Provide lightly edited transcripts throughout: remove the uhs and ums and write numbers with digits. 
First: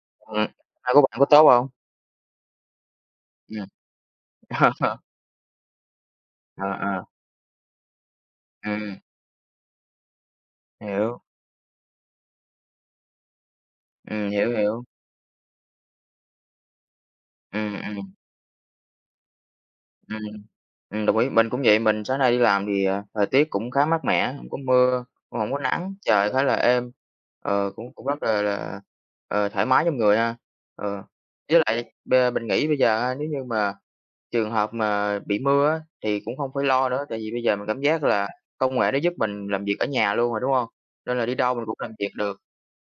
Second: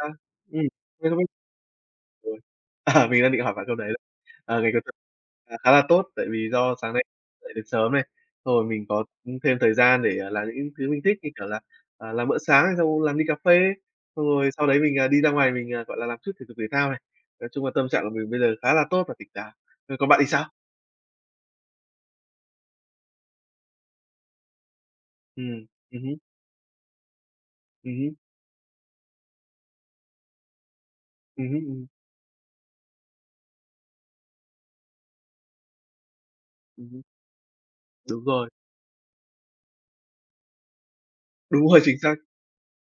A, Ừm, ừm, hai của mình bạn không có biết tốt hông? rồi. À, mình đang định hỏi bạn Ừm. câu đấy đấy. Ngày cuối tuần, khá là tốt, tại vì Ờ, do sáng ờ, nay dậy được sớm này, xong rồi mình ừm, có, thêm thời gian để, làm những thứ mình thích, hiểu, như kiểu là, làm bữa sáng này, xong làm đi cà phê, xong hiểu, rồi sau đấy hiểu, mình, đi ra ngoài mình, gọi là, làm chút thể dục thể thao này. Nói chung là ừm, tâm trạng của ừm. mình bây giờ khá là tốt và tỉnh táo. Còn Ừm, bạn thì sao? Đồng ý. Mình cũng vậy, mình sáng nay đi làm thì, ờ, thời tiết cũng khá mát mẻ, không có mưa, cũng hổng có Ừm, nắng, hứm, trời khá là êm, ờ, cũng cũng hứm, rất là, ờ, thoải mái trong người ha. Ờ, với hứm, lại b mình nghĩ bây giờ á, nếu như mà trường hợp mà bị mưa á, thì cũng không phải lo hứm. nữa, tại vì bây giờ mình cảm giác Đúng là rồi, công nghệ nó giúp mình làm việc ở nhà luôn rồi, đúng không? Nên là đi đâu mình đúng cũng rồi, làm chính việc xác. được.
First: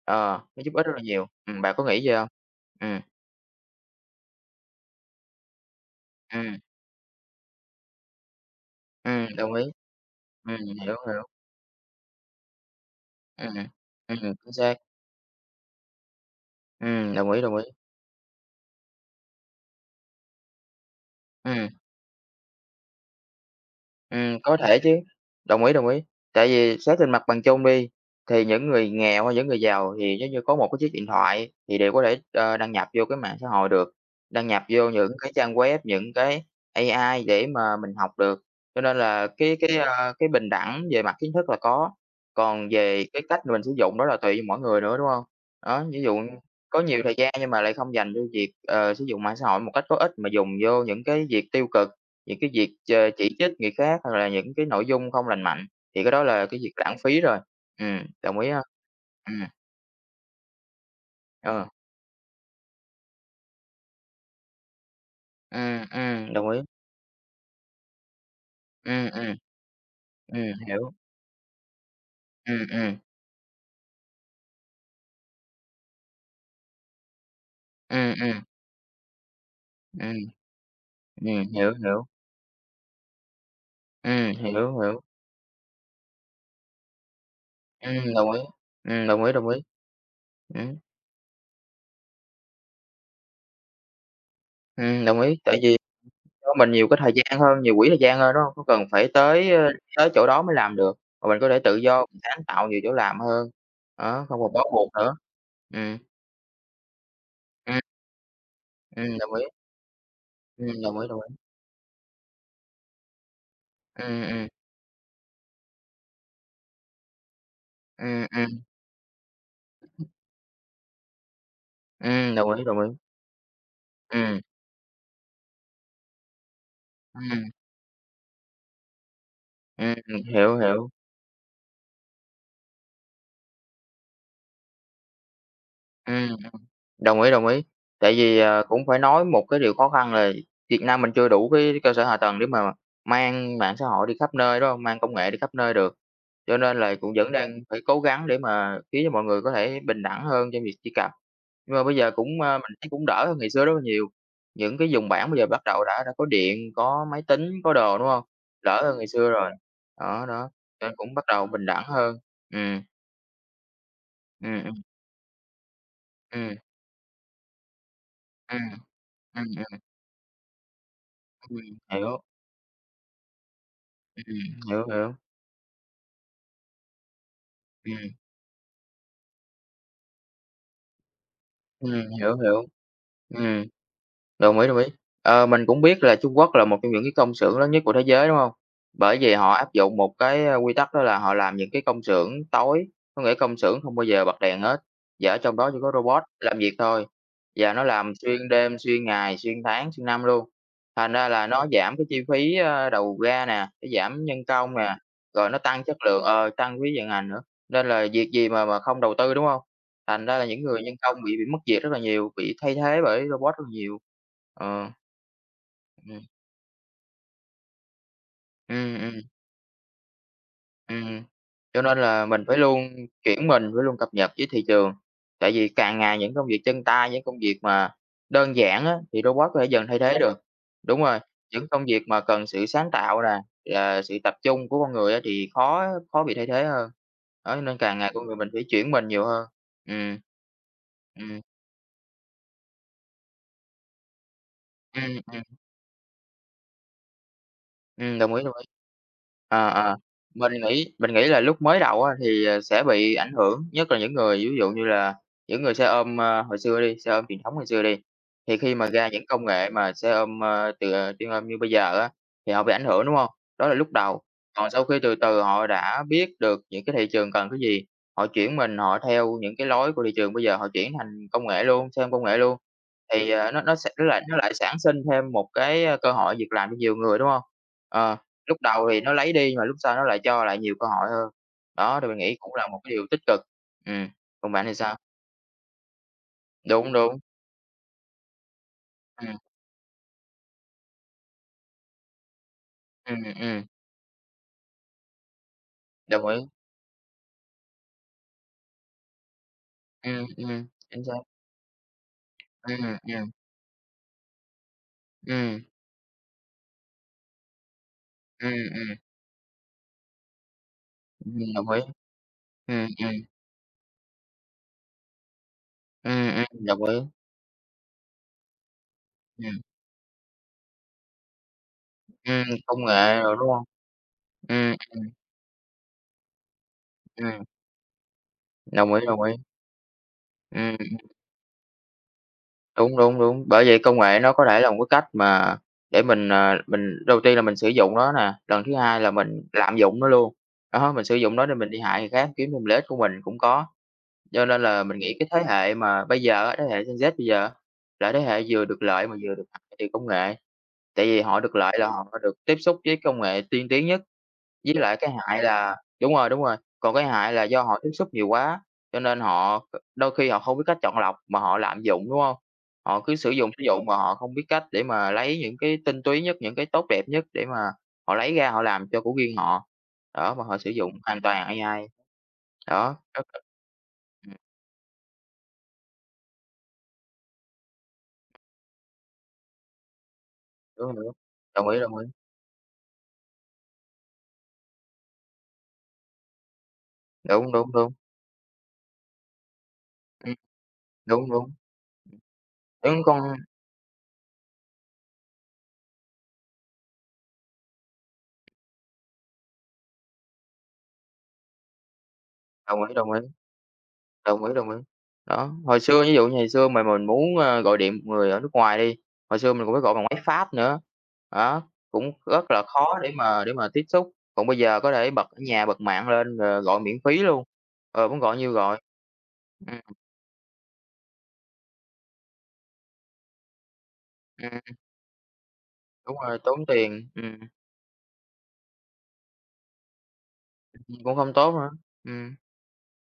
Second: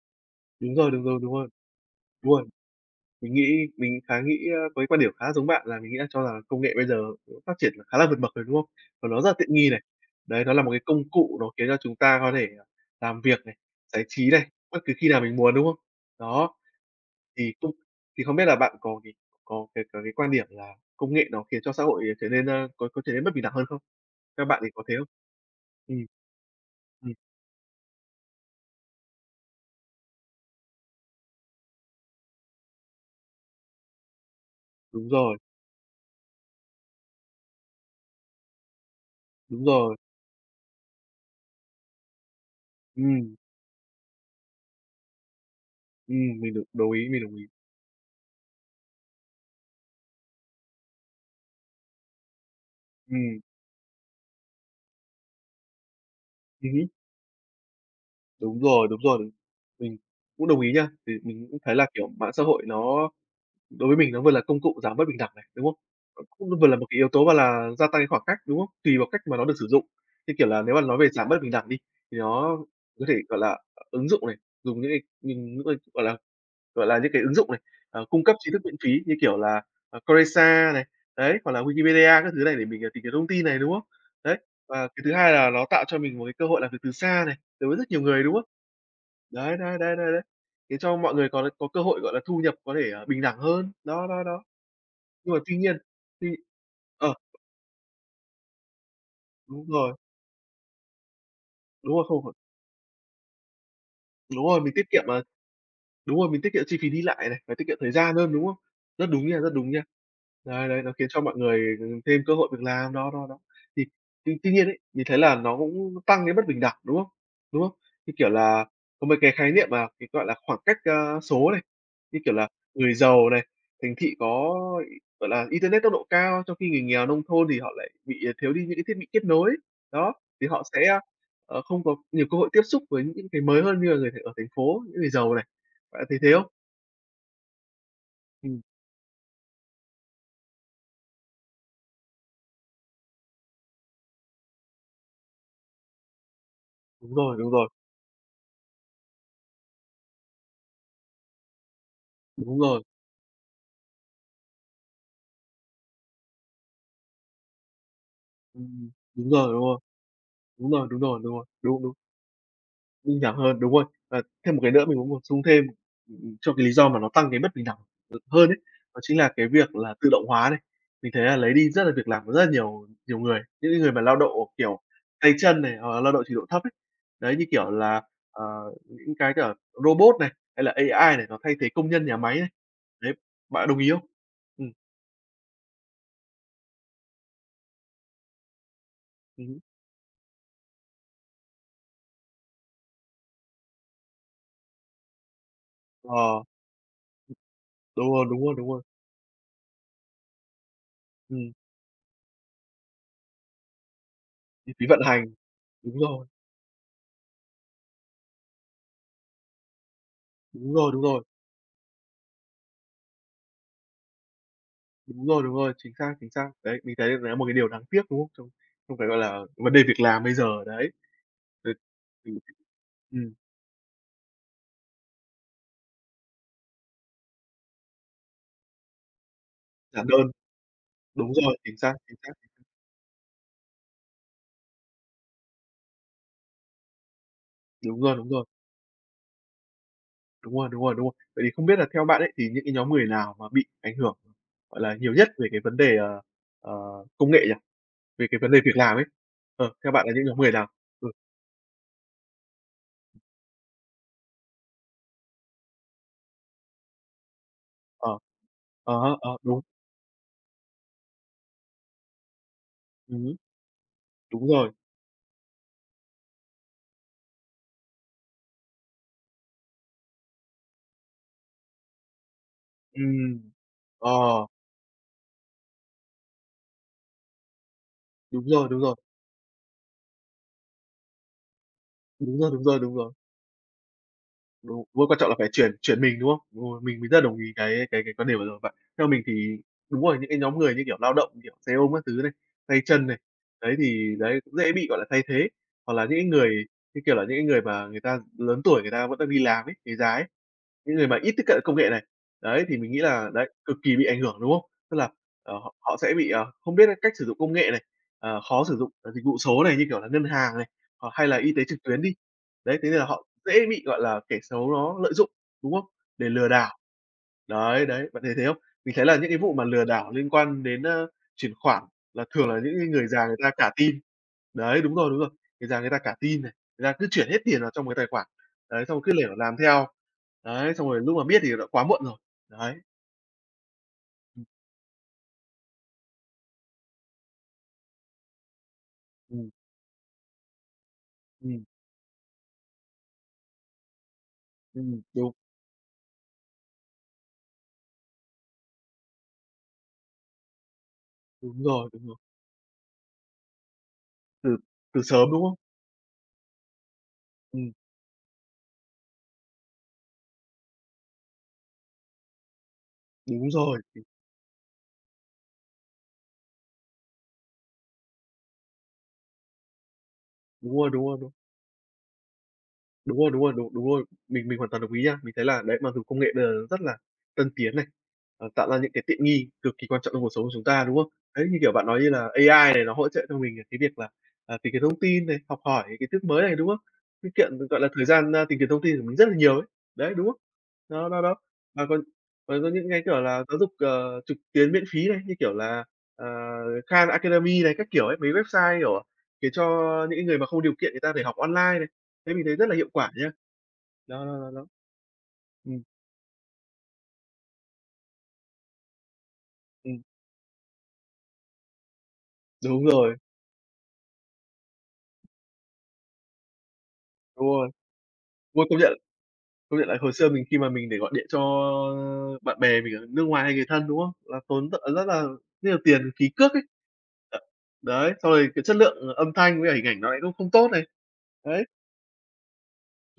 Ờ, nó giúp Đúng ích rất rồi, là đúng rồi, nhiều. đúng rồi, Bạn có nghĩ vậy không? đúng rồi. Ừm, Mình nghĩ mình khá nghĩ, a, với quan điểm khá giống bạn là mình nghĩ là cho là ừm, công nghệ bây giờ cũng phát triển khá là vượt bậc rồi, đúng không? Và nó rất là đồng tiện ý. nghi này. Đấy, nó Ừm, là một cái hiểu, công hiểu. cụ nó khiến cho chúng ta có thể, làm việc Ừm, này, giải ừm, trí này, chính xác. bất cứ khi nào mình muốn, đúng không? Đó, Đồng ý, thì đồng ý. cũng thì không biết là bạn có cái quan điểm là công nghệ nó khiến Ừm, cho xã hội, trở nên, a, có trở nên bất bình đẳng hơn không? Ừm, Các có bạn thì thể có chứ, thế không? đồng ý, đồng ý. Ừm, Tại vì xét trên ừm, mặt bằng chung đi, thì những người nghèo hay những người giàu thì nếu như có một cái chiếc điện thoại thì đều có thể, ờ, đăng nhập vô cái mạng xã hội được, đăng nhập vô đúng những cái rồi, trang web, những cái AI để mà mình học được. Cho nên là cái đúng cái, rồi. a, cái bình đẳng về mặt kiến thức là có, còn về cái Ừm, cách mình sử dụng đó là tùy mỗi người nữa, đúng không? Đó, ví dụ mình đồng có đồng nhiều ý, thời mình gian đồng ý. nhưng mà lại không dành cho việc, ờ, sử dụng mạng xã hội một cách có ích mà dùng vô những cái việc tiêu cực. Những cái việc ch chỉ Ừm, trích người khác hoặc là những cái nội dung không lành mạnh, thì cái đó là cái việc ừm lãng phí rồi. Đồng ý Đúng ha. rồi, đúng rồi. Ừm, Mình cũng đồng ý nha. Thì mình cũng ờ, thấy là, kiểu, mạng xã hội nó đối với mình nó vừa là công cụ giảm bất bình đẳng này, đúng không? Nó cũng đồng ý. vừa là một cái yếu tố mà là gia tăng cái khoảng cách, đúng không? Tùy vào Ừm, cách ừm, mà nó được sử dụng. Như kiểu là, nếu mà hiểu. nói về giảm bất bình đẳng đi, thì nó Ừm, ừm, có thể, gọi là, ứng dụng này, dùng những cái, gọi là, những cái ứng dụng này, ừm, cung cấp ừm, tri thức miễn phí như kiểu là, ừm, Coursera này, đấy, hoặc là hiểu, hiểu. Wikipedia các thứ này để mình, tìm kiếm thông tin này, đúng không? Đấy, Hiểu, và hiểu. cái thứ hai là nó tạo cho mình một cái cơ hội làm việc từ xa này, đối với rất nhiều người, Đồng đúng ý. không? Đồng ý, đồng Đấy, ý. đấy, đấy, đấy, đấy, Ừm, thế cho mọi người có cơ hội, gọi là, thu nhập có thể, bình đẳng hơn. Đó, đó, đó. Đồng Nhưng ý, mà tuy tại vì nhiên, tuy cho mình nhiều cái thời ờ, gian hơn, nhiều quỹ thời gian hơn, đó hông? Không có cần phải tới, đúng ơ, rồi, tới chỗ đó mới làm được, mà mình có thể tự đúng do, rồi, mình không, sáng tạo nhiều chỗ làm hơn, đó, không đúng còn rồi, bó mình buộc tiết kiệm nữa. mà. Ừm, Đúng rồi, mình tiết kiệm chi phí đi lại này, và tiết kiệm ừm. thời gian hơn, đúng không? Rất đúng Đồng nha, ý, rất đúng nha. Đấy, đấy, nó đồng ý, khiến đồng cho mọi ý. người, ừ, thêm cơ hội việc làm, đó, đó, đó. Thì Ừm, tuy ừm, tuy nhiên ấy, mình thấy là nó cũng tăng cái bất bình đẳng, đúng không? Đúng không? Như ừm, kiểu ừm, là có mấy cái khái niệm mà cái, gọi là, khoảng cách, số này, như kiểu là đồng ý, đồng người ý. giàu này, thành thị Ừm, có, gọi là, internet tốc độ cao, trong khi người nghèo nông thôn ừm, thì họ lại bị thiếu đi những cái thiết bị kết nối. ừm, Đó, thì hiểu, họ hiểu, sẽ, không có nhiều cơ hội tiếp xúc với những cái mới hơn như là người ở thành phố, những người giàu này. Bạn thấy ừm, thế không? đồng ý, đồng ý. Tại vì, Ừm, à, cũng phải nói một cái điều khó khăn là Việt Nam mình chưa đủ cái cơ sở hạ tầng để mà mang mạng xã hội đi khắp nơi, đúng hông? Mang công nghệ đi khắp nơi được. Cho nên là cũng đúng vẫn rồi, đúng đang rồi, phải cố gắng để mà khiến cho mọi người có thể bình đẳng hơn trong việc truy cập. Nhưng mà bây giờ cũng, a, đúng mình rồi, thấy cũng đỡ hơn ngày xưa rất là nhiều, những cái dùng bảng bây giờ bắt đầu đã có điện, có máy tính, có đồ, đúng không? Đỡ hơn ngày đúng xưa rồi, rồi, đúng rồi, đó, đó. đúng Cho rồi, nên đúng cũng rồi, bắt đúng rồi, đầu bình đúng, đẳng đúng, hơn. Ừm, minh bạch hơn, đúng rồi. Và thêm một ừm, cái ừm, nữa mình muốn bổ sung thêm, cho ừm, cái lý do mà nó tăng cái bất bình đẳng được hơn ấy, ừm, đó chính là ừm, cái việc ừm, là tự động hóa này. Mình thấy là lấy đi ừm, rất là việc hiểu, làm của rất là nhiều nhiều người, những cái người mà lao động, ừm, kiểu, hiểu, hiểu, tay chân này, hoặc là lao động trình độ thấp ấy. Đấy, như kiểu là, ừm, ờ, những cái cả robot này, hay là AI này, nó thay thế công nhân nhà máy hiểu, này. hiểu, Đấy, ừm. bạn đồng ý không? Đồng ý, Ừm, đồng ý. Ờ, mình cũng biết là Trung Quốc là một trong những cái công xưởng lớn nhất của thế giới, đúng không? Bởi vì họ hứm. áp dụng một cái, a, quy tắc đó là họ làm những cái công xưởng tối, có nghĩa công xưởng không bao giờ bật đèn hết, và ở trong đó chỉ có robot Ờ, làm việc thôi, và nó đúng làm rồi, đúng xuyên rồi, đúng đêm, rồi. xuyên ngày, xuyên tháng, xuyên năm luôn. Thành ra là Ừm, nó giảm cái chi phí, a, đầu ra nè, nó giảm nhân chi công phí nè, vận hành. rồi nó tăng chất Đúng lượng rồi, ờ, tăng phí vận hành nữa, nên là việc gì mà không đầu tư, đúng không? Thành ra là những đúng người rồi, nhân đúng công rồi, bị mất việc rất là nhiều, bị thay thế bởi robot rất là nhiều. Ờ, đúng rồi, đúng rồi, chính xác, ừm, chính xác. Đấy, mình thấy đấy là một cái điều đáng tiếc, đúng không? Trong ừm, trong cái, ừm, gọi là, vấn đề việc làm bây giờ, đấy. ừm. Rồi Cho nên là ừm, mình phải luôn ừm, chuyển mình, phải luôn cập nhật với thị trường, tại vì càng ngày những công việc chân tay, những công việc mà đơn giản á, thì robot có thể dần thay giản thế đơn, được. Đúng rồi, đúng rồi, những chính công xác, việc chính mà xác. cần sự sáng tạo nè, là sự tập trung của con người á, thì khó khó bị thay thế hơn. Đó, nên càng Đúng ngày rồi, con đúng người rồi, mình phải chuyển mình nhiều hơn. Ừm. đúng rồi, đúng rồi, đúng rồi. Ừm, ừm, Vậy thì không biết là theo bạn ấy, thì những cái nhóm người nào mà bị ảnh hưởng, gọi là, nhiều nhất về cái vấn đề, ờ, công nghệ nhỉ? ừ Về đồng cái ý, vấn đồng đề ý. việc làm ấy? À Ờ, theo à bạn là những nhóm mình người nào? nghĩ Ừ, mình nghĩ là lúc mới đầu á thì, ờ, sẽ bị ảnh hưởng, nhất là những người ví dụ như là những người xe ôm, ơ, hồi xưa đi, xe ôm truyền thống hồi xưa đi, ờ, thì khi mà à ra há, những ờ, công đúng, nghệ mà xe ôm, ơ, từ, ờ, chuyên ôm như bây giờ á, thì họ bị ảnh hưởng, đúng không? hứm, Đó là lúc đầu, đúng còn rồi, sau khi từ từ họ đã biết được những cái thị trường cần cái gì, họ chuyển mình họ theo những cái lối của thị trường, bây giờ họ chuyển thành công nghệ luôn, xe ôm công nghệ luôn. Thì, ờ, ừm. nó nó sẽ nó lại nó Ờ. lại sản sinh thêm một cái, ơ, cơ hội việc làm cho nhiều người, đúng hông? Ờ, Đúng lúc rồi, đúng đầu rồi, thì nó lấy đi mà lúc sau nó lại cho lại nhiều cơ hội hơn. Đó, thì mình nghĩ đúng rồi, cũng đúng là rồi, một cái đúng điều rồi. tích cực. Ừm, còn bạn thì Đúng, sao? đúng quan trọng là phải chuyển chuyển mình, đúng không? Đúng rồi, Đúng, mình rất đúng, là đồng ý cái quan điểm vừa rồi của bạn. Theo mình ừm, thì đúng rồi, những cái nhóm người như kiểu lao động, kiểu, xe ôm các thứ này, tay chân này, ừm, ừm, đấy, thì đấy, cũng dễ bị, gọi là, thay thế. Hoặc là những cái đồng ý, người, như kiểu là, những cái người mà người ta lớn tuổi người ta vẫn đang đi làm ấy, người già ấy, những chính người xác, mà ít tiếp cận công nghệ này, đấy, thì mình ừm, nghĩ là ừm, đấy, cực kỳ bị ảnh hưởng, đúng không? Tức là, ừm, họ họ sẽ bị, không biết cách sử dụng công nghệ này, khó ừm, sử dụng, ừm, dịch vụ số này, như kiểu là ngân hàng này, hoặc hay là ừm, y tế đồng ý, trực tuyến đi. Đấy, ừm, thế nên là ừm, họ dễ bị, gọi là, kẻ xấu nó lợi dụng, đúng không? Để lừa đảo. đồng ý, Đấy, đấy, bạn thấy thế không? Mình thấy là những cái vụ ừm, mà lừa đảo liên quan đến, chuyển khoản là thường là những công cái người nghệ già rồi, người đúng ta hông? cả tin. Ừm, Đấy, đúng rồi, người già người ta cả tin này, người ta cứ chuyển hết ừm, tiền vào trong cái tài khoản, đấy, đồng xong ý, cứ đồng ý, lẻo làm theo. Đấy, xong ừm. rồi lúc mà biết thì đã quá muộn rồi. Đấy. Đúng, đúng, đúng. Bởi vậy công nghệ nó có Ừm, thể là một cái cách mà để mình, ờ, mình đầu tiên là mình sử dụng nó nè, lần thứ hai là mình ừm, lạm dụng nó luôn. Đó, mình sử dụng nó để ừm, mình đi hại người khác, kiếm thêm lợi ích của mình cũng có. Cho nên là mình nghĩ cái đúng. thế hệ mà bây giờ á, thế hệ Gen Z bây giờ á, là thế hệ vừa được lợi mà vừa được hại từ công nghệ. Tại vì họ được Đúng lợi là rồi, họ đúng rồi. được tiếp xúc với công nghệ tiên tiến nhất, Từ với lại từ cái sớm, đúng hại không? là đúng rồi, còn cái hại là do Ừm, họ tiếp xúc nhiều quá, cho nên họ đôi khi họ không biết cách chọn lọc mà họ lạm dụng, đúng hông? Họ cứ đúng sử rồi, dụng mà đúng rồi, họ không biết cách để mà lấy những cái tinh túy nhất, những cái tốt đẹp nhất để mà họ lấy ra họ làm cho của riêng họ, đó, mà họ sử đúng rồi, dụng hoàn đúng. toàn AI, đó, Đúng rất rồi, là đúng rồi, đúng đúng rồi. ừm, Mình hoàn toàn đồng ý nha. Mình thấy là đấy, mặc dù công nghệ bây giờ rất là tân tiến này, tạo ra những cái tiện nghi cực kỳ quan trọng trong cuộc sống của chúng ta, đúng, đúng rồi, không? đúng, Đấy, như kiểu bạn đồng nói ý, như là AI này nó hỗ trợ cho mình cái việc là, tìm kiếm thông tin này, học hỏi cái kiến thức mới này, đúng không? Cái kiệm, đúng, đúng, gọi là, đúng, thời gian, tìm kiếm thông tin của mình rất là nhiều ấy. Đấy, đúng ừm, không? Đó, đó, đúng, đó. đúng, Và còn còn có những đúng, cái, con kiểu là, giáo dục, trực tuyến miễn phí này, như kiểu là, ờ, Khan Academy này, các kiểu ấy, mấy website, kiểu, để cho những người mà không điều kiện người ta để học online. Thế mình thấy rất là đồng hiệu ý, đồng quả ý. nhá. Đó, đó, Đồng đó, ý, đó. đồng ý. Đó, hồi Ừm, xưa ví dụ như ngày xưa mà mình muốn, a, gọi điện một người ở nước ngoài đi, hồi xưa mình cũng phải gọi ừm, bằng máy Pháp nữa, đó, cũng rất là đúng khó để rồi, mà để mà tiếp xúc. Còn bây giờ có thể bật ở nhà, bật mạng lên rồi gọi miễn phí luôn, đúng rồi. ờ, muốn gọi nhiêu Ôi, công gọi. nhận Ừm, công nhận là hồi xưa mình khi mà mình để gọi điện cho bạn bè mình ở nước ngoài hay người thân, đúng không? Là tốn ừm, rất rất là rất nhiều tiền đúng phí rồi, cước ấy. tốn tiền, Đ đấy, xong rồi cái chất lượng âm thanh với cả hình ảnh nó lại cũng không tốt này. Cũng không tốt Đấy, nữa. Ừm,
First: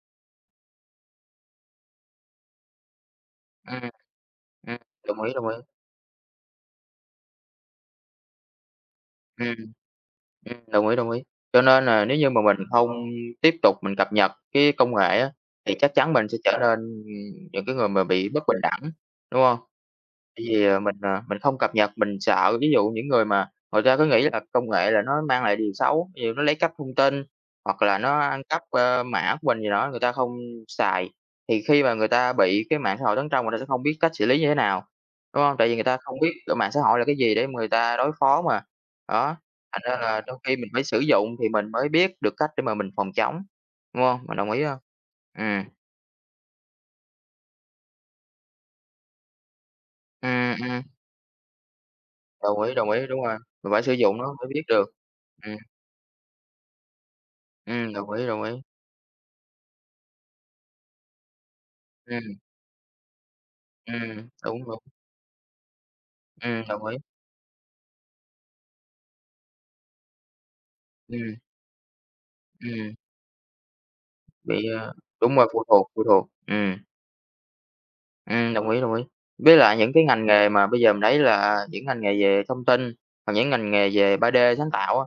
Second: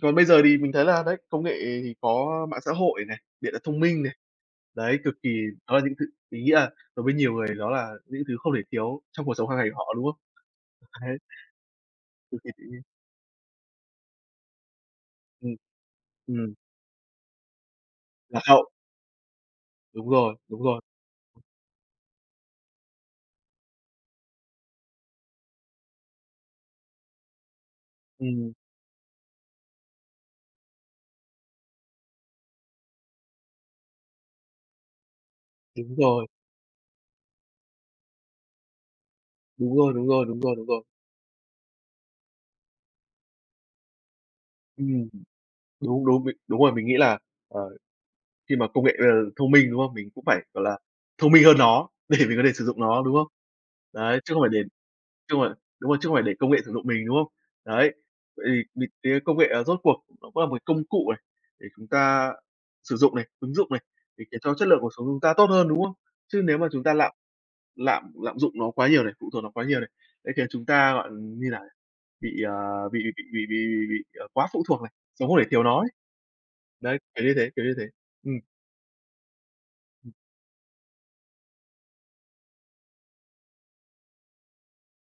còn bây giờ thì mình thấy là đấy, công nghệ thì có mạng xã hội này, điện thoại thông ừm, minh này, ừm, đấy, cực đồng ý, kỳ đồng ý. đó là những thứ mình nghĩ là đối với nhiều người đó là những thứ không thể thiếu trong cuộc sống Ừm. hàng ngày của họ, đúng không? Đồng ý, đồng Đấy, ý. Cho nên là nếu như mà cực kỳ mình tiện nghi. không tiếp tục mình cập nhật cái công nghệ á, Ừm, thì chắc chắn mình sẽ ừm, trở nên, những cái người mà bị lạc bất bình hậu. đẳng, đúng không? Đúng rồi, Tại đúng vì, rồi. À, mình không cập nhật, mình sợ, ví dụ, những người mà người ta cứ nghĩ là công nghệ là nó mang lại điều xấu, ví dụ nó lấy cắp thông tin hoặc là nó ăn Ừm, cắp, ơ, mã của mình gì đó, người ta không xài, thì khi mà người ta bị cái mạng xã hội tấn công người ta sẽ không biết cách xử lý như thế nào, đúng không? Tại vì người đúng ta không rồi, biết, cái mạng xã hội là cái gì để mà người ta đối phó mà. Đó, đúng thành rồi, ra đúng là rồi, đôi đúng rồi, khi đúng mình phải rồi. sử dụng thì mình mới biết được cách để mà mình phòng chống, đúng không? Bạn đồng ý không? Ừm, Ừm, đúng, đúng, mình đúng rồi, mình nghĩ là, ờ, khi mà công nghệ bây giờ thông minh, đúng không? Mình cũng phải, ừm, gọi là, ừm, thông minh hơn nó để mình có thể đồng sử ý, dụng đồng nó, ý, đúng đúng không? rồi, mình phải sử dụng Đấy, nó chứ không mới phải biết để được. chứ không phải đúng rồi, chứ không phải để công nghệ sử dụng mình, đúng không? Đấy, Đồng ý, đồng vậy ý. thì mình thấy công nghệ, à, rốt cuộc nó cũng là một công cụ này, để chúng ta Ừm, sử dụng này, ứng dụng này, để khiến cho đúng, chất lượng đúng, cuộc sống chúng ta tốt hơn, đúng không? Chứ nếu mà chúng đồng ta ý, lạm lạm lạm dụng nó quá nhiều này, phụ thuộc nó quá nhiều này, sẽ khiến chúng ta, gọi ừm, như nào? Bị, ừm, bị, quá bị, phụ thuộc ờ này, sống đúng không để rồi, thiếu nó ấy. Phụ thuộc, Đấy, kiểu như thế, kiểu như thế. Ừm, đồng ý, đồng ý. Với lại những cái ừm. ngành nghề mà bây giờ mình thấy là những ngành nghề về thông tin, hoặc những ngành nghề về 3D sáng tạo á,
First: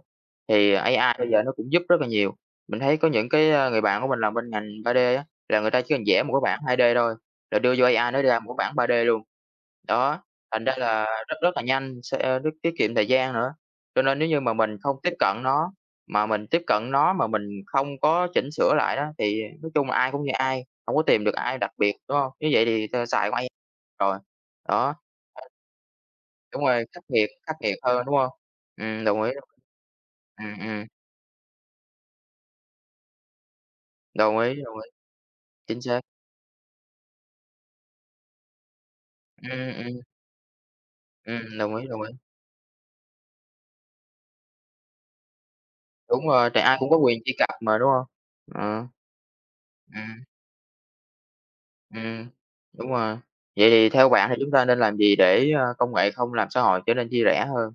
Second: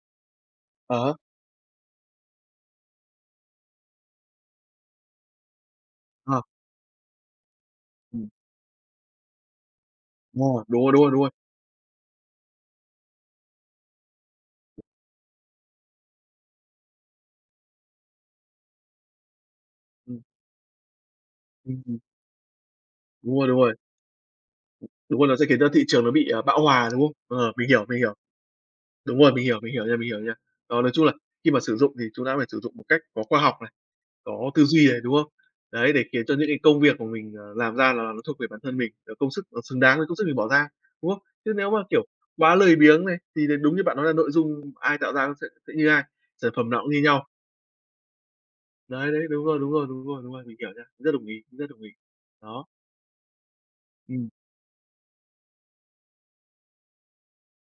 thì À AI há, bây giờ nó cũng giúp rất là nhiều. Mình thấy có những cái, người bạn của mình làm bên ngành 3D á, là người ta chỉ cần vẽ một cái ờ, bảng 2D thôi, rồi đưa vô AI nó ừm, ra một cái bảng 3D luôn. Đó, ờ, thành ra đúng rồi, đúng là rồi, đúng rồi. rất rất là nhanh, sẽ rất tiết kiệm thời gian nữa. Cho nên nếu như mà mình không tiếp cận nó, mà mình tiếp cận nó mà mình không có chỉnh sửa lại đó, thì nói chung là ai Ừm, cũng như ai, hổng có tìm được ai đặc ừm, biệt, ừm, đúng hông? Như vậy thì t xài cũng đúng rồi, đúng rồi, rồi. Đó, đúng rồi, nó sẽ khiến cho thị trường nó bị, à, bão đúng rồi, hòa, đúng khắc không? nghiệt Ờ, khắc mình nghiệt hiểu, mình hơn, hiểu. đúng hông? Đúng Đồng ý, rồi, đồng ý. mình hiểu nha, mình hiểu nha. Ừm, Đó, ừm, nói chung là khi mà sử dụng thì chúng ta phải sử dụng một cách có khoa học này. đồng Có ý, tư đồng ý, duy này, đúng không? chính Đấy, xác. để khiến cho những cái công việc của mình, làm ra là nó thuộc về bản thân mình, công sức Ừm, nó xứng đáng ừm, với công sức mình bỏ ra, đúng không? Chứ nếu đồng mà, ý, đồng kiểu, ý. quá lười biếng này, thì đấy đúng như bạn nói là nội dung ai tạo ra nó sẽ như ai, Đúng rồi, sản tại phẩm ai nào cũng cũng có như quyền nhau. truy cập mà, đúng hông? Ờ, Đấy, đấy, đúng rồi, đúng rồi, đúng rồi, ừm. đúng rồi, mình hiểu nha, rất đồng ý, rất đồng ý. Ừm, Đó, đúng rồi. Vậy thì theo bạn ừm, thì chúng ta nên làm gì để, công nghệ không làm xã hội trở nên chia rẽ hơn?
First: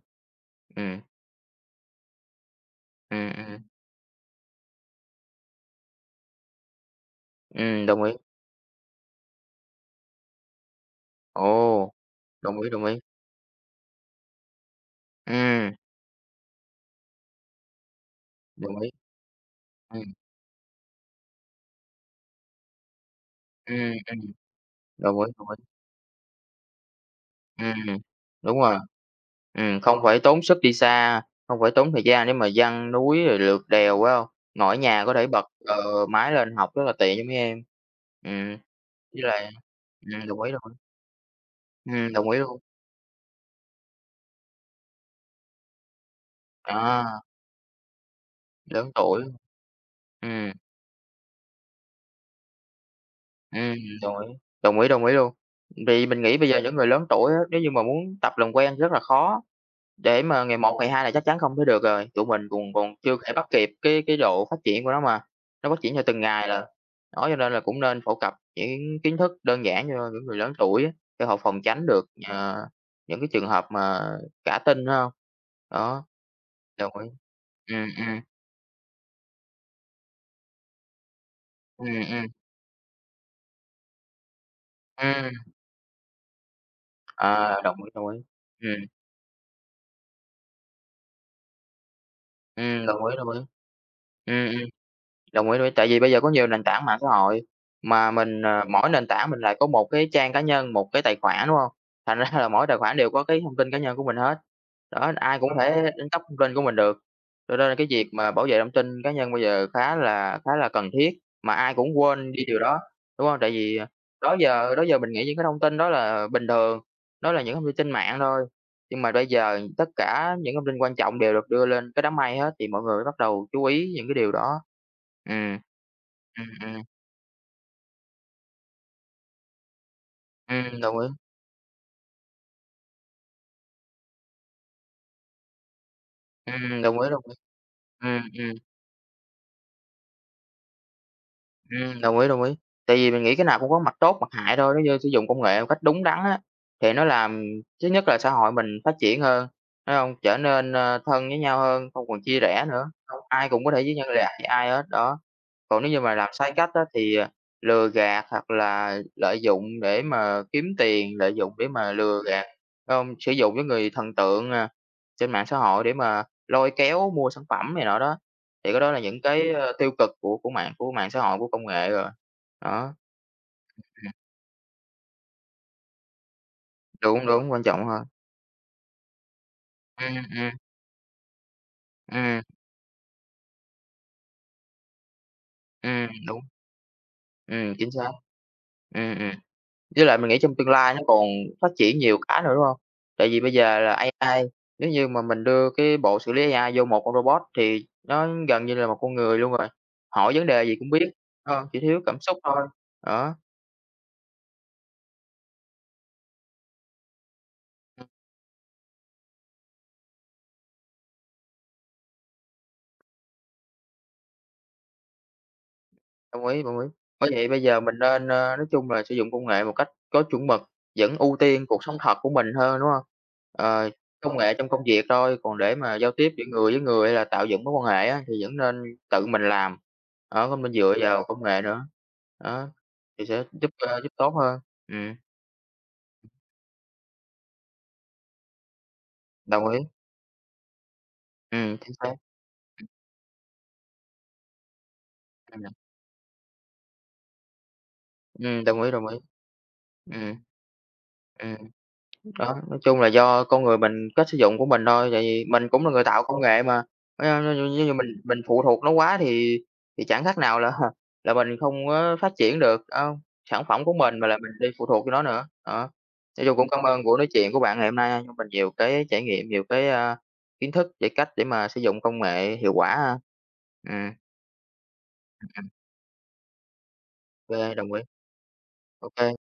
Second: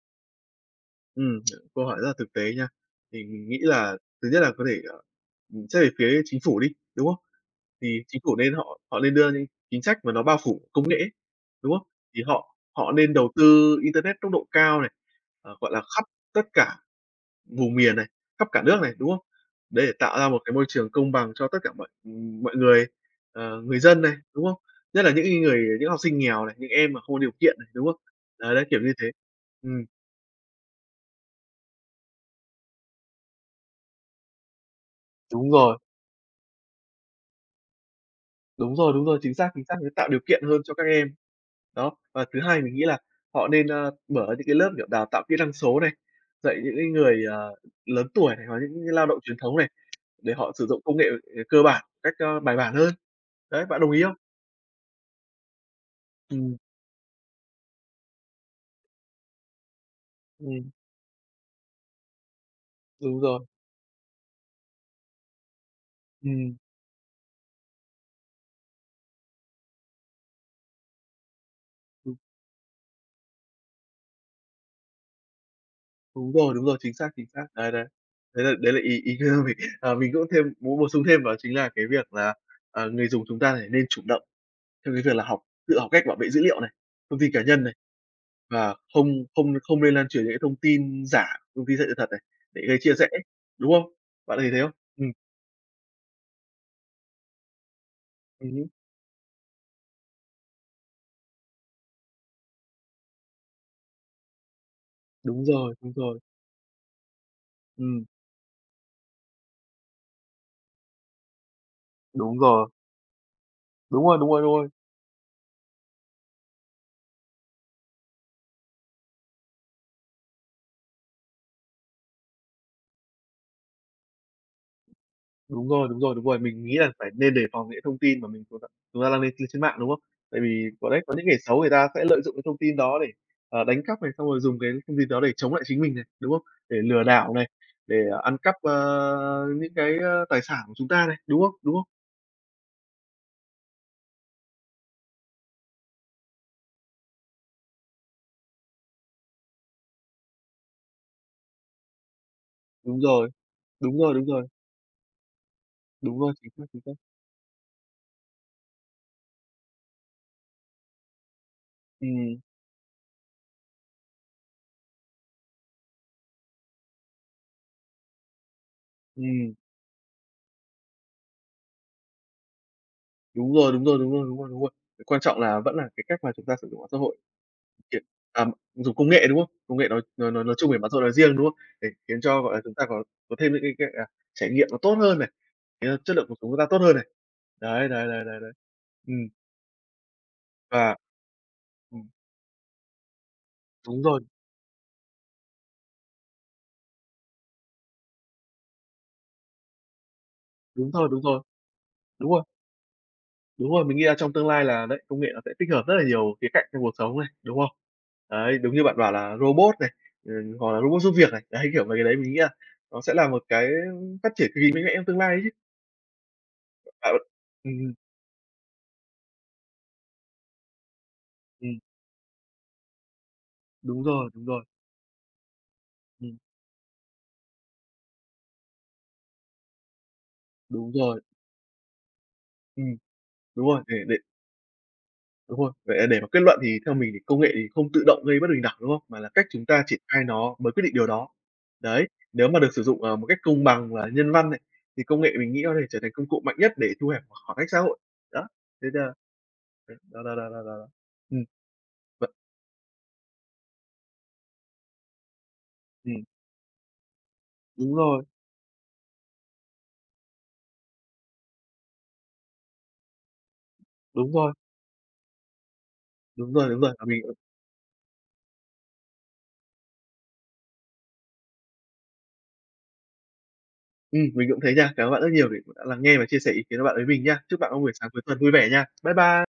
Ừm, ừm, câu hỏi rất là thực tế nha. Thì ừm, mình ừm, nghĩ là thứ nhất là có thể, xét về phía chính phủ đi, đúng không? Đồng Thì ý. chính phủ nên họ họ nên đưa những chính sách mà nó bao phủ công nghệ ấy, đúng không? Ồ, Thì họ đồng ý, đồng họ ý. nên đầu tư internet tốc độ cao này, ờ, gọi Ừm, là, khắp tất cả vùng miền này, khắp cả nước đồng ý. này, đúng không? Để Ừm, tạo ra một cái môi trường công bằng cho tất cả mọi, mọi người, người ừm, dân này, ừm, đúng không? Nhất là đồng ý, những đồng người ý. những học sinh nghèo này, những em mà không có điều kiện này, đúng Ừm, không? Đấy, đúng đấy, rồi. kiểu như thế. Ừm, Không phải tốn sức đi xa, không phải tốn thời gian để mà giăng núi rồi lượt đèo, phải không? Ngồi ở nhà có thể bật, đúng rồi, máy lên học rất là tiện cho mấy em. Ừm, đúng rồi, đúng rồi, với lại chính xác, để tạo điều đồng kiện ý, hơn đồng cho ý. các em. Đó, và Đồng ý thứ luôn. hai mình nghĩ là họ nên, mở những cái lớp, kiểu, đào tạo kỹ năng số này, dạy những cái À, người, lớn tuổi này, hoặc những lớn cái lao động tuổi. truyền thống này, để họ Ừm. sử dụng công nghệ, cơ bản cách, bài bản hơn. Đấy, Ừm, bạn đồng ý không? đồng ý, đồng ý, đồng ý luôn. Vì mình nghĩ bây Ừm, giờ những người lớn tuổi á, nếu như mà muốn tập làm quen rất là khó, để mà ngày ừm, một ngày hai là chắc chắn không thể được rồi, tụi mình còn còn chưa đúng thể rồi. bắt kịp cái độ phát triển của nó mà, nó phát triển theo từng ngày Ừm, là. Đó, cho nên là cũng nên phổ cập những kiến thức đơn giản cho những người lớn tuổi á, để họ phòng tránh được, đúng, những cái trường hợp mà cả tin phải hông? Đó, đúng rồi, đồng chính ý. xác, chính xác. Đấy, đấy, Ừm, ừm, đấy là ý ý của mình. Ờ, mình cũng thêm muốn bổ sung thêm đó chính là cái ừm, việc ừm, là, người dùng chúng ta phải nên chủ động trong cái việc là học ừm, tự học cách bảo vệ dữ liệu này, thông tin cá à, nhân này, đồng ý, đồng ý. và Ừm, không không không nên lan truyền những cái thông tin giả, thông tin sai sự thật này để gây chia đồng rẽ, ý, đồng ý. đúng không? Bạn Ừm, thấy thế ừm. không? Ừm, Đồng ý, đồng ý, tại vì bây giờ có nhiều nền tảng mạng xã hội, mà mình, ừm mỗi nền tảng mình lại có một cái trang cá nhân, một cái tài khoản, đúng không? Thành ra là mỗi tài khoản đều có cái thông tin cá nhân của mình hết, đó, ai đúng cũng Đúng rồi, thể đúng đánh rồi. cắp thông tin của mình được. Cho nên là cái Ừm, việc mà bảo vệ thông tin cá nhân bây giờ khá là cần thiết, mà ai cũng quên đúng đi điều rồi. đó, đúng không? Tại vì, Đúng rồi, đúng đó rồi, đúng rồi. giờ đó giờ mình nghĩ những cái thông tin đó là bình thường, đó là những thông tin trên mạng thôi. Nhưng mà bây giờ tất cả những thông tin quan trọng đều được đưa lên cái đám mây hết, thì mọi người mới bắt đầu chú ý những cái điều đó. Ừm. Đúng rồi, đúng rồi, đúng rồi. Ừm, Mình nghĩ ừm, là phải nên đề phòng những thông tin mà mình chúng ta đang lên trên trên mạng, đúng không? Tại vì có đồng đấy, ý. có những kẻ xấu người ta sẽ lợi dụng cái thông tin đó để, đánh cắp này, xong rồi dùng cái thông tin đó để chống lại chính mình này, đúng không? Để Đồng lừa ý, đồng ý. đảo này, để Ừm, ăn ừm, cắp, những cái, tài sản của chúng ta này, đúng không? Đúng không? Đồng ý, đồng ý. Tại vì mình nghĩ cái nào cũng có mặt tốt, mặt hại thôi, nếu như sử dụng công nghệ một cách đúng đắn á, thì nó làm thứ nhất là xã hội mình phát triển hơn, phải hông? Trở nên, thân với nhau hơn, không còn chia rẽ nữa, Đúng hông rồi, ai cũng có thể với đúng nhau rồi, đúng rồi, ai hết, đó. Còn nếu như mà đúng làm rồi, chính sai xác, cách chính á xác. thì, lừa gạt hoặc là lợi dụng để mà kiếm tiền, lợi dụng để mà lừa Ừm, gạt, không sử dụng cái người thần tượng, trên mạng xã hội để mà lôi kéo mua sản phẩm này nọ đó, thì cái đó là những cái, ừm, tiêu cực của mạng xã hội, của công nghệ rồi. Đó, đúng rồi, đúng rồi, đúng rồi, đúng rồi, đúng rồi. Quan trọng là vẫn là cái cách mà chúng ta sử dụng mạng xã hội. đúng, đúng, quan trọng Kiểu, hơn. à, dùng công nghệ, đúng không? Công nghệ nói Ừm, nói nói ừm, nói chung về bán sâu nói riêng, đúng không? Để khiến cho, ừm, gọi là, chúng ta có thêm những cái, à, trải nghiệm nó tốt hơn này, khiến cho chất lượng cuộc đúng, sống chúng ta tốt hơn này. Đấy, chính đấy, xác. đấy, đấy, đấy. Ừm, Ừm, ừm. Với lại mình nghĩ trong tương lai và nó còn phát triển ừm, nhiều cái nữa, đúng hông? Tại vì bây giờ là đúng rồi, AI, nếu như mà mình đưa cái bộ xử lý AI vô một con robot thì nó gần như là một con người luôn rồi, hỏi vấn đề gì cũng đúng biết, thôi, đúng rồi, chỉ thiếu cảm đúng xúc rồi, thôi, đó. đúng rồi, mình nghĩ là trong tương lai là đấy, công nghệ nó sẽ tích hợp rất là nhiều khía cạnh trong cuộc sống này, đúng không? Đấy, đúng như bạn bảo là robot này, ừ, hoặc là robot giúp việc này, đấy, kiểu mấy cái đấy mình nghĩ là nó sẽ là một cái phát triển cực kỳ mạnh mẽ trong tương lai ấy chứ. Đồng ý, đồng ý. Bạn Bởi vậy bây giờ ừm, mình nên, nói chung là sử dụng công nghệ một cách có chuẩn mực, vẫn ưu tiên ừm, cuộc sống thật của mình hơn, đúng hông? Ờ, đúng rồi, công đúng nghệ rồi, trong công việc thôi, còn để mà giao tiếp ừm, giữa người với người hay là tạo dựng mối quan hệ á, thì vẫn nên tự mình làm, đó, không nên đúng dựa rồi. vào công nghệ nữa. Đó, Ừm, thì sẽ đúng giúp, rồi, để giúp để tốt hơn. Ừm, đúng rồi, để mà kết luận thì theo mình thì công nghệ thì không tự động gây bất bình đẳng, đúng không? Mà là cách chúng đồng ý, ta triển khai nó mới quyết định điều đó. Chính Đấy, xác, nếu mà được sử dụng, một cách công bằng và nhân văn này, thì công nghệ mình nghĩ ừm, có thể trở thành công cụ mạnh nhất để thu hẹp khoảng cách xã hội. Đó, thế đồng là ý, đấy, đó, đó, ừm, đó, đó, đó. Ừm, ừm. vậy Đó, nói chung là do con người mình, cách sử dụng của mình thôi, tại vì mình cũng là người tạo ừm, công nghệ mà, nếu như đúng mình rồi, mình phụ thuộc nó quá thì chẳng khác nào là là mình không có phát triển được, sản phẩm của mình, mà đúng là mình rồi, đi phụ thuộc vô nó nữa. Đó, nói đúng chung cũng rồi, đúng cảm rồi, ơn và buổi nói chuyện của bạn ngày hôm nay cho mình nhiều cái trải nghiệm, nhiều cái, kiến thức về cách để mà sử dụng công nghệ hiệu quả ha. Ừm, mình cũng thế nha. Cảm ơn bạn rất nhiều vì cũng đã lắng nghe và chia sẻ ý kiến của bạn với mình nha. Chúc bạn ô có đồng buổi ý, sáng cuối tuần vui vẻ nha. Bye ok bye.